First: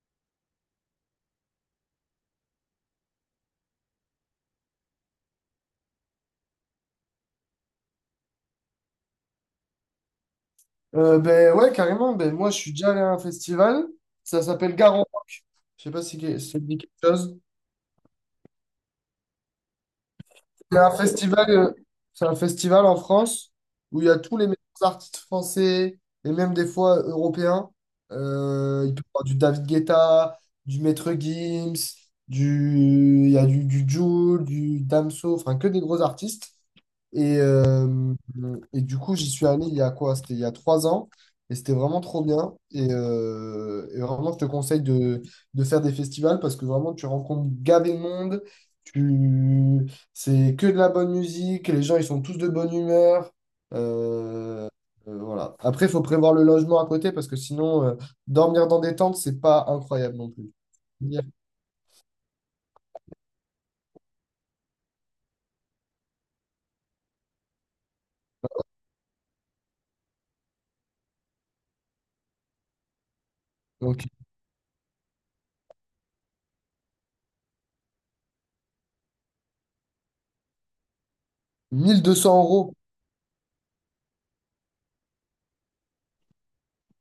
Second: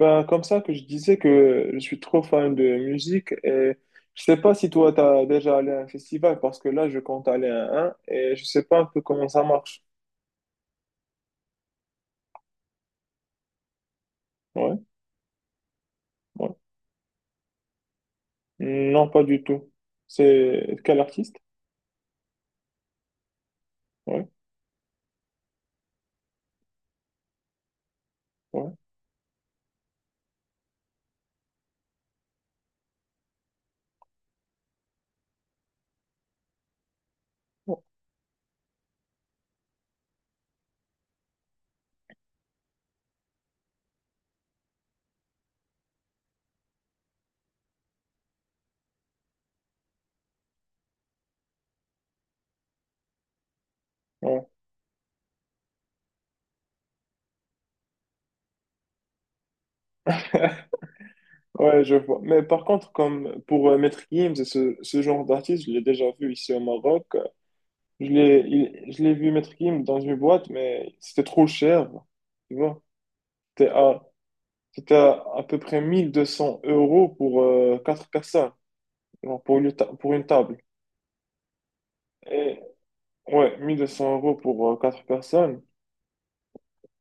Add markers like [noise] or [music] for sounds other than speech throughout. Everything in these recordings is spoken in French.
Ben, comme ça que je disais que je suis trop fan de musique et je sais pas si toi t'as déjà allé à un festival parce que là je compte aller à un et je sais pas un peu comment ça marche. Ben ouais, carrément. Ben, moi, je suis déjà allé à un festival. Ça s'appelle Ouais, Garant. Je sais pas si ouais. ça te dit quelque chose. Non, pas du tout. C'est C'est un quel artiste? festival, euh, c'est un festival en France où il y a Ouais, tous les meilleurs artistes français et même des fois européens. ouais, Il peut y avoir du David Guetta, du Maître Gims, du, il y a du Jul, du Damso, enfin que des gros artistes. Et, ouais. euh, et du coup, j'y suis allé il y a quoi? C'était il y a 3 ans. Et c'était vraiment trop bien. Et vraiment, je te conseille de faire des festivals parce que vraiment, tu rencontres gavé de monde. Tu, c'est que de la bonne musique, les gens ils sont tous de bonne humeur. Ouais, Euh, voilà. Après, il faut prévoir le logement à côté parce que sinon, dormir dans des tentes, c'est pas incroyable non plus. Yeah. ouais, je vois. Mais par contre, comme pour Maître Gims et ce genre d'artiste, je l'ai déjà vu ici au Maroc. Je l'ai, je l'ai vu Maître Gims dans une boîte, mais c'était trop cher. Tu vois? C'était Donc, à, C'était à peu près 1 200 € pour 4 personnes, genre pour pour une table. 1200 Et euros. ouais, 1 200 € pour quatre personnes.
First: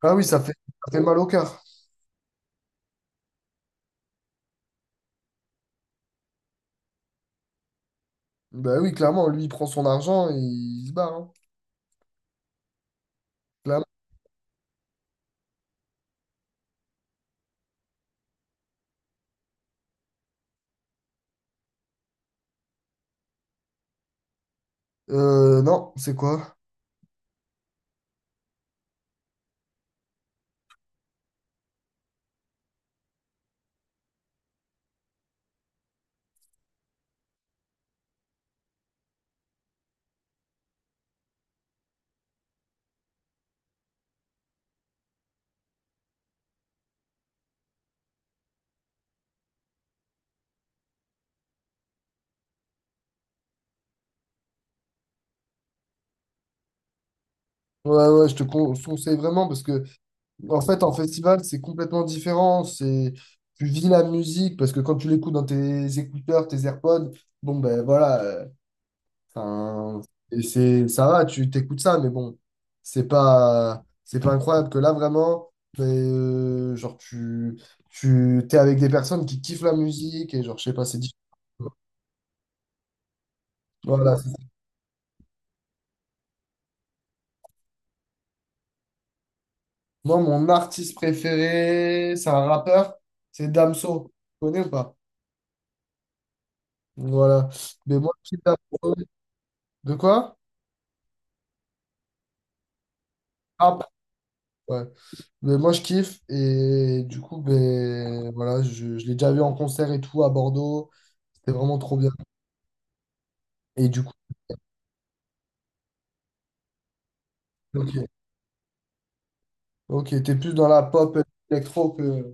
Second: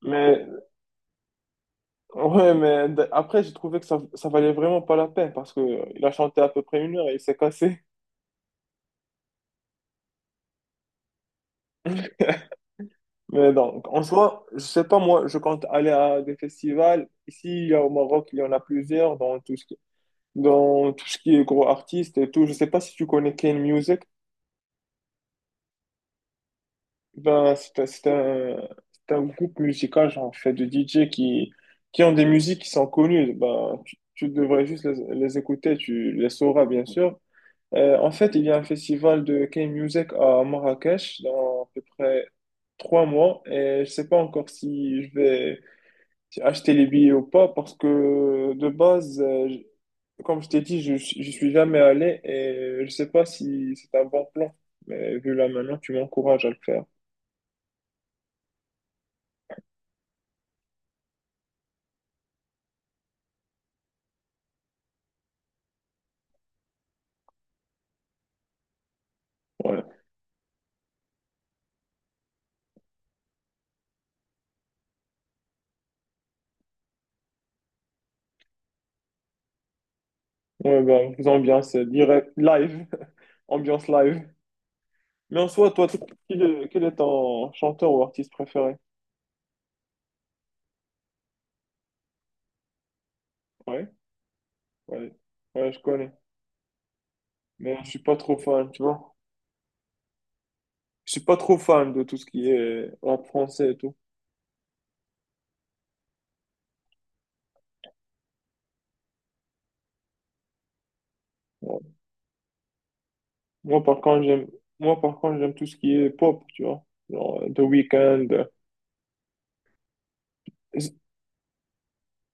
Ah oui, ça Mais fait, ça fait mal au cœur. ouais, mais après, j'ai trouvé que ça valait vraiment pas la peine parce que il a chanté à peu près une heure et il s'est cassé. [laughs] Bah oui, clairement, lui il prend son argent et il se barre, hein. Mais donc, Clairement. en soi, je sais pas, moi, je compte aller à des festivals. Ici, il y a au Maroc, il y en a plusieurs dans dans tout ce qui est gros artistes et tout. Je sais pas si tu connais Kane Music. Non, c'est quoi? Ben, c'est un groupe musical, genre, en fait de DJ qui ont des musiques qui sont connues. Ben, tu devrais juste les écouter, tu les sauras, bien sûr. En fait, il y a un festival de K-Music à Marrakech dans à peu près 3 mois et je sais pas encore si je vais si acheter les billets ou pas parce que de base, comme je t'ai dit, je suis jamais allé et je sais pas si c'est un bon plan. Mais vu là maintenant, tu m'encourages à le faire. Ouais, ouais, je te conseille vraiment parce que. En fait, en festival, c'est complètement différent. Tu vis la musique parce que quand tu l'écoutes dans tes écouteurs, tes AirPods, bon ben voilà, Ouais. enfin, ça va, tu t'écoutes ça, mais bon, c'est pas incroyable que là vraiment, ben, genre t'es avec des personnes qui kiffent la musique et genre je sais Ouais, pas, c'est ben différent. faisons bien, c'est direct, live, [laughs] ambiance Voilà. live. Mais en soi, quel est ton chanteur ou artiste préféré? Moi, mon artiste préféré, c'est un rappeur, c'est Ouais, Damso. Tu connais ou pas? ouais, ouais, je connais. Voilà. Mais je suis Mais moi, pas je trop kiffe fan, tu Damso. vois. De quoi? Je suis pas trop fan de tout ce qui est rap français et Rap, tout. ouais. Mais moi, je kiffe. Et du coup, ben, voilà, je l'ai déjà vu en concert et tout à Bordeaux. C'était vraiment Ouais. trop bien. Moi, Et par du coup, contre, j'aime, moi, par contre, j'aime tout ce qui est pop, tu vois. Genre, The Weeknd. ok. Ok, t'es plus dans la z- pop électro que.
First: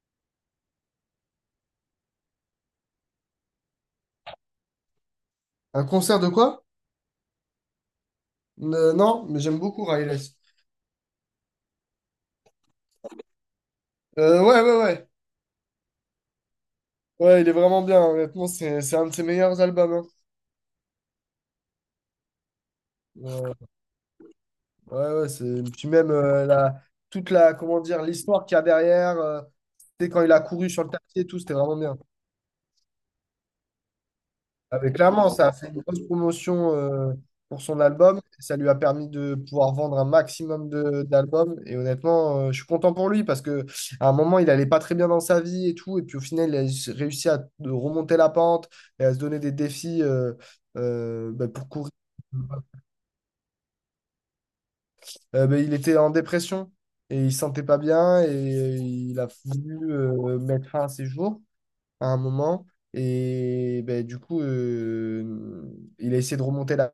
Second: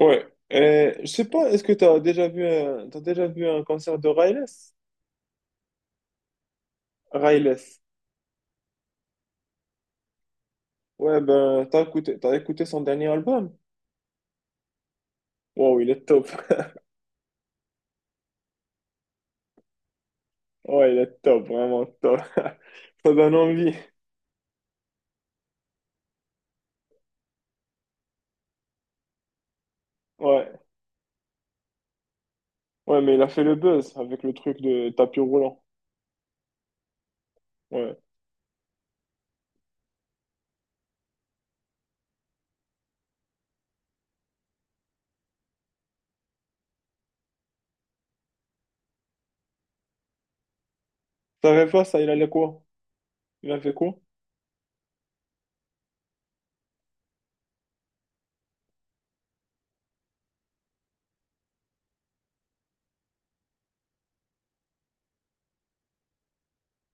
Ouais. Et, je sais pas, est-ce que t'as déjà vu un concert de Riles? Un concert de quoi? Riles. Non, mais j'aime beaucoup Riles. Ouais, ben, t'as écouté son dernier album? Ouais, ouais, ouais. Wow, il est top. Ouais, il est vraiment bien. Honnêtement, c'est un de ses meilleurs albums, hein. Ouais, il est top, vraiment top. [laughs] Ça donne Euh, envie. ouais, ouais, c'est. Puis même toute la, comment dire, l'histoire qu'il y a derrière. C'était quand il a Ouais. couru sur le tapis et tout, c'était vraiment bien. Ouais, mais il a fait le buzz avec le truc Ah, de mais tapis clairement, ça a roulant. fait une grosse promotion pour son Ouais. album. Ça lui a permis de pouvoir vendre un maximum de d'albums. Et honnêtement, je suis content pour lui parce que à un moment, il allait pas très bien dans sa vie et tout. Et puis au final, il a réussi à de remonter la pente et à se donner des défis Je bah, savais pour pas courir. ça, il allait quoi? Il a fait quoi? Bah, il était en dépression et il se sentait pas bien et il a voulu mettre fin à ses jours à un moment. Et bah, du coup, il a essayé de remonter la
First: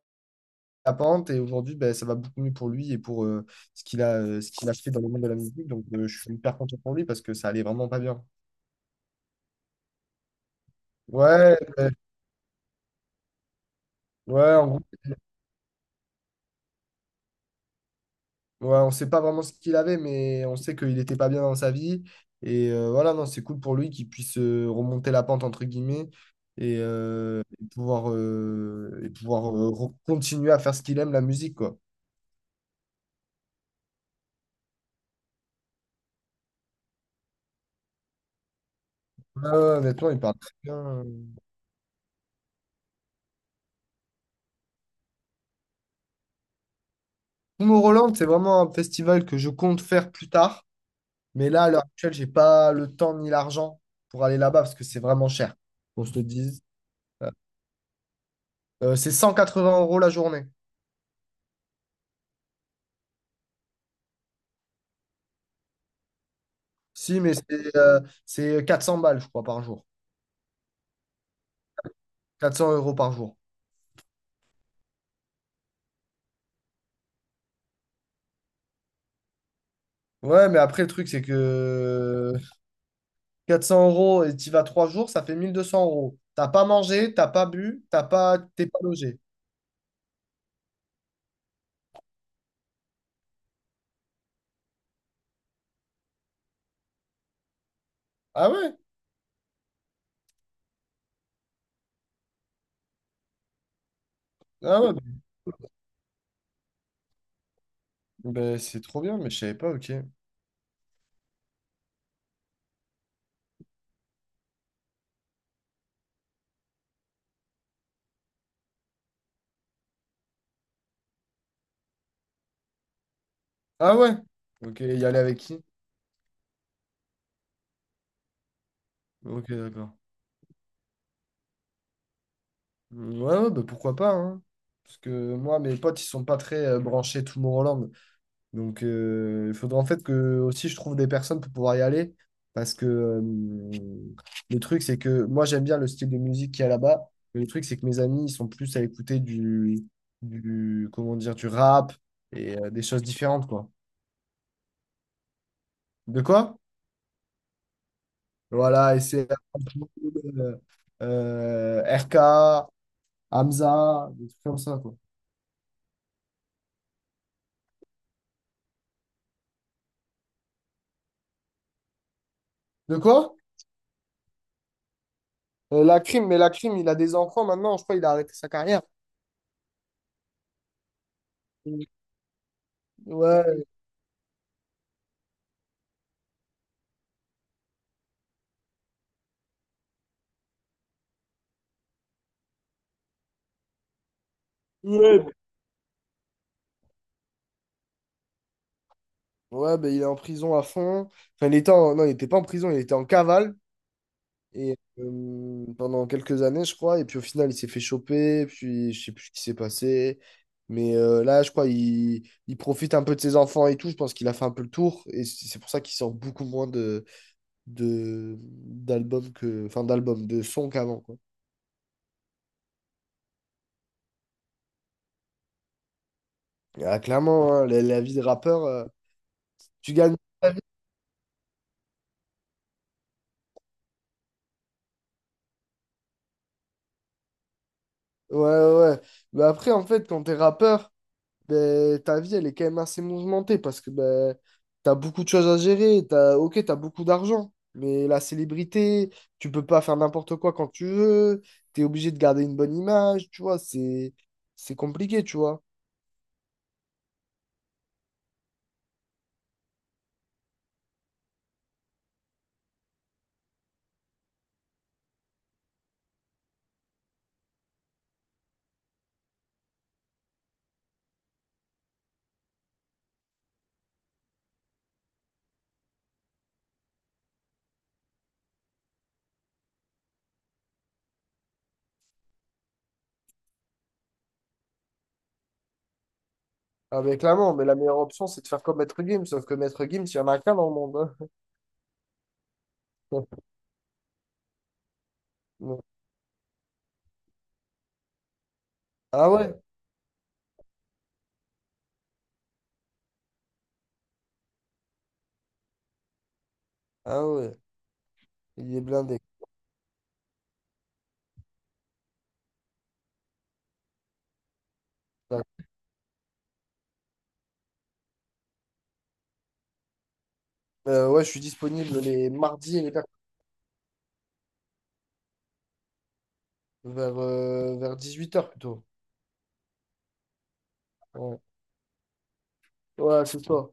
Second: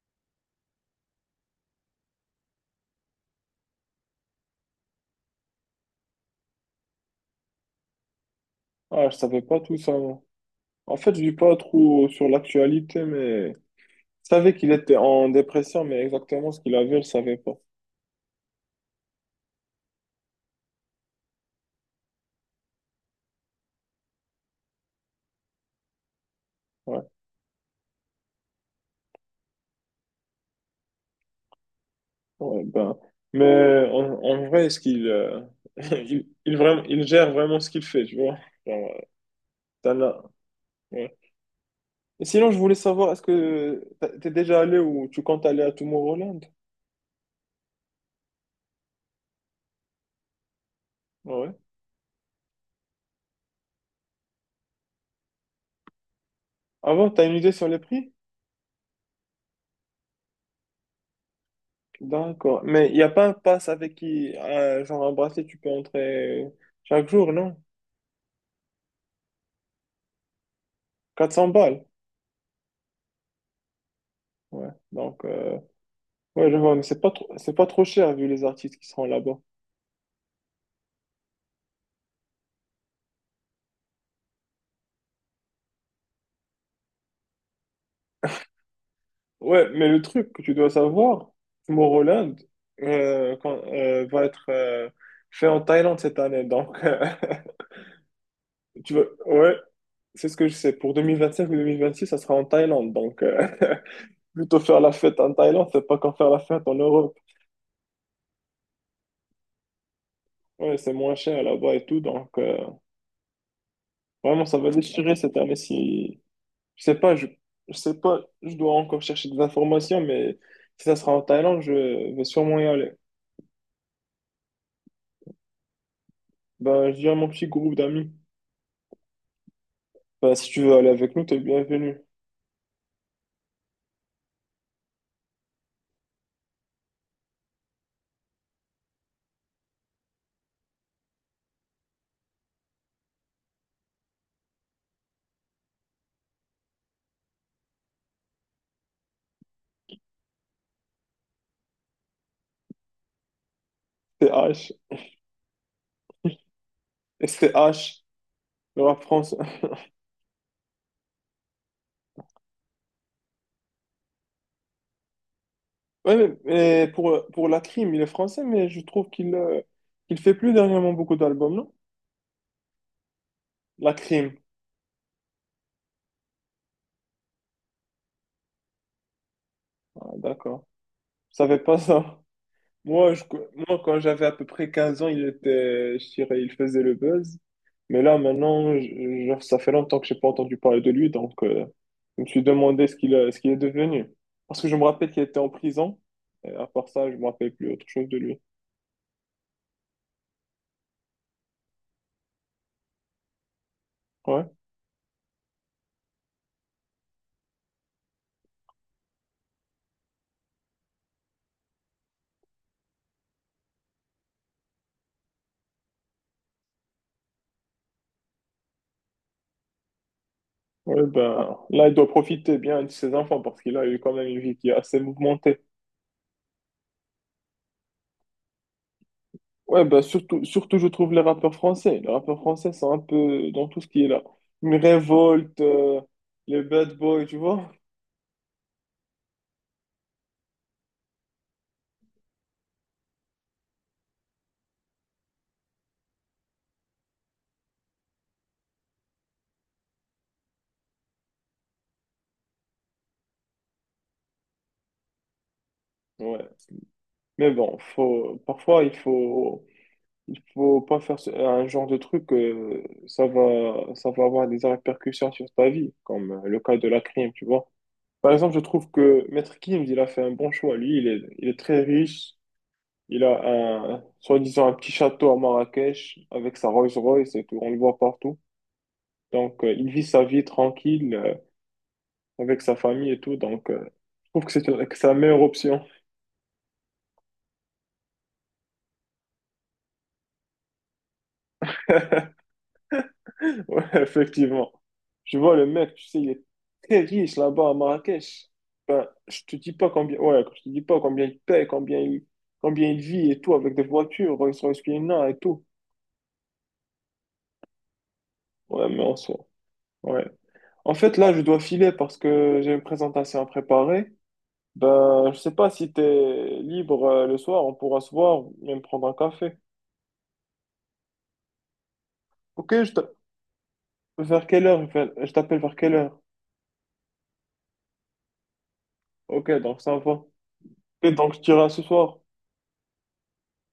la pente et aujourd'hui, ben, ça va beaucoup mieux pour lui et pour ce qu'il a fait dans le monde de la musique. Donc, je suis hyper content pour lui parce que ça allait vraiment pas bien. Ah, je savais pas tout ça. Moi. En fait, je lis pas Ouais, ouais, trop sur l'actualité, mais je ouais, savais en qu'il gros, était en dépression, mais exactement ce qu'il avait, je savais pas. ouais, on sait pas vraiment ce qu'il avait, mais on sait qu'il était pas bien dans sa vie. Et voilà, non, c'est cool pour lui qu'il puisse remonter la pente, entre guillemets, et, Ouais. euh, et pouvoir, euh, et pouvoir continuer à faire ce qu'il aime, la musique, quoi. Ouais, ben. Mais en vrai, est-ce qu'il [laughs] vraiment, il gère vraiment ce qu'il fait, tu vois? Genre, Ouais, ouais, t'en honnêtement, il as- parle très bien. ouais. Et sinon, je voulais savoir, est-ce que t'es déjà allé ou tu comptes aller à Tomorrowland? Tomorrowland, c'est vraiment un festival que je compte faire plus tard. Mais Ouais. là, à l'heure actuelle, j'ai pas le temps ni l'argent pour aller là-bas parce que c'est vraiment cher. Qu'on se le dise. Avant, t'as Euh, une idée sur les prix? C'est 180 euros la journée. D'accord. Mais il n'y a pas un pass avec genre un bracelet, tu peux entrer chaque Si, jour, mais non? c'est 400 balles, je crois, par jour. 400 balles. 400 euros par jour. Ouais. Donc, ouais, je vois, mais c'est pas trop cher vu les artistes qui seront là-bas. Ouais, mais après, le truc, c'est que 400 euros et tu vas 3 jours, ça fait 1200 euros. T'as pas mangé, t'as pas bu, t'es pas logé. Ouais, mais le truc que tu dois savoir, Tomorrowland va être fait en Thaïlande cette année. Donc, [laughs] Ah ouais? Tu veux... Ouais, c'est ce que je sais. Pour 2025 ou 2026, ça sera en Thaïlande. Donc, [laughs] plutôt faire Ah la ouais. fête en Thaïlande, c'est pas qu'en faire la fête en Europe. Ben, c'est trop bien, mais je savais pas, ok. Ouais, c'est moins cher là-bas et tout. Donc, vraiment, ça va déchirer cette année si... Je sais pas, je sais pas, je dois encore chercher des informations, mais si ça sera en Thaïlande, je vais sûrement y aller. Ah ouais? Ok, y aller avec qui? Ben, je dirais à mon petit groupe d'amis. Ok, d'accord. Bah, si tu veux aller avec nous, t'es le bienvenu. Mm, ouais, ouais, bah pourquoi pas, hein. Parce que moi, mes potes, ils sont pas très branchés Tomorrowland. Donc, il faudrait en fait que aussi je trouve des personnes pour pouvoir y aller. Parce que le truc, c'est que moi, j'aime bien le style de musique qu'il y a là-bas. Mais le truc, c'est que mes amis, ils sont plus à écouter comment dire, du rap et des choses différentes, quoi. STH. De quoi? H le Voilà, rap et c'est français. euh, RK, Hamza, des trucs comme ça, quoi. Pour la crime, il est français, mais je trouve qu'il qu'il fait plus dernièrement beaucoup d'albums, non? De quoi? La crime. La crime, mais la crime, il a des enfants maintenant, je crois qu'il a arrêté sa carrière. Ah, d'accord. Je savais pas Ouais, ça. Moi, je, moi, quand j'avais à peu près 15 ans, il était, je dirais, il faisait le buzz. Mais là, maintenant, genre, ça fait longtemps que j'ai pas entendu parler de lui, donc je me suis demandé ce ce qu'il est devenu. Parce que je me rappelle qu'il ouais. était en prison. Et à part ça, je me rappelle plus autre chose de lui. Ouais, ben, il est en prison à fond. Enfin, il était Non, il n'était pas en prison, il était en cavale. Ouais. Et pendant quelques années, je crois. Et puis au final, il s'est fait choper. Puis je sais plus ce qui s'est passé. Mais là, je crois, il profite un peu de ses enfants et tout. Je pense qu'il a fait un peu le tour. Et c'est pour ça qu'il sort beaucoup moins d'albums que. Enfin, d'albums, de sons qu'avant, Ouais, quoi. ben, là, il doit profiter bien de ses enfants parce qu'il a eu quand même une vie qui est assez mouvementée. Ah, clairement, hein, la vie de rappeur, Ouais, tu ben, gagnes. surtout, je trouve les rappeurs français. Les rappeurs français sont un peu dans tout ce qui est là. Une révolte, les bad boys, tu vois? Ouais, ouais. Ouais. Mais après, en fait, quand t'es rappeur, ben, ta vie, elle est quand même assez mouvementée parce que ben, t'as beaucoup de choses à gérer. T'as, ok, t'as beaucoup d'argent, mais la célébrité, tu peux pas faire n'importe quoi quand tu veux. T'es obligé de garder une bonne image, tu vois. C'est compliqué, tu vois. Ouais. Mais bon, faut, parfois, il faut pas faire un genre de truc, ça va avoir des répercussions sur ta vie, comme le cas de la crime, tu vois. Par exemple, je trouve que Maître Gims, il a fait un bon choix. Lui, il est très riche. Il a un, soi-disant, un petit château à Marrakech avec sa Rolls-Royce et tout. On le voit partout. Donc, il vit sa vie tranquille, avec sa famille et tout. Donc, je trouve que c'est la meilleure option. Avec l'amant, mais la meilleure option, c'est de faire comme Maître Gims. Sauf que Maître Gims, il y en a qu'un dans le monde, hein. [laughs] Ouais, [laughs] effectivement. Je vois, le Ouais. mec, tu sais, il est très riche là-bas à Marrakech. Ben, Ah je ouais? te dis pas combien, ouais, je te dis pas combien il paye, combien il vit et tout, avec des voitures, Rolls-Royce Piana et tout. Ah ouais. Il est Ouais, mais en blindé. soi, ouais. En fait, là, je dois filer parce que j'ai une présentation à préparer. Ben, je sais pas si t'es libre le soir, on pourra se voir et me prendre un café. Ouais, je suis disponible les Ok, mardis et les je te- mercredis vers quelle heure, je t'appelle vers quelle heure? vers 18h plutôt. Ok, donc ça va. Et donc Ouais, je t'irai ce soir. ouais c'est ça.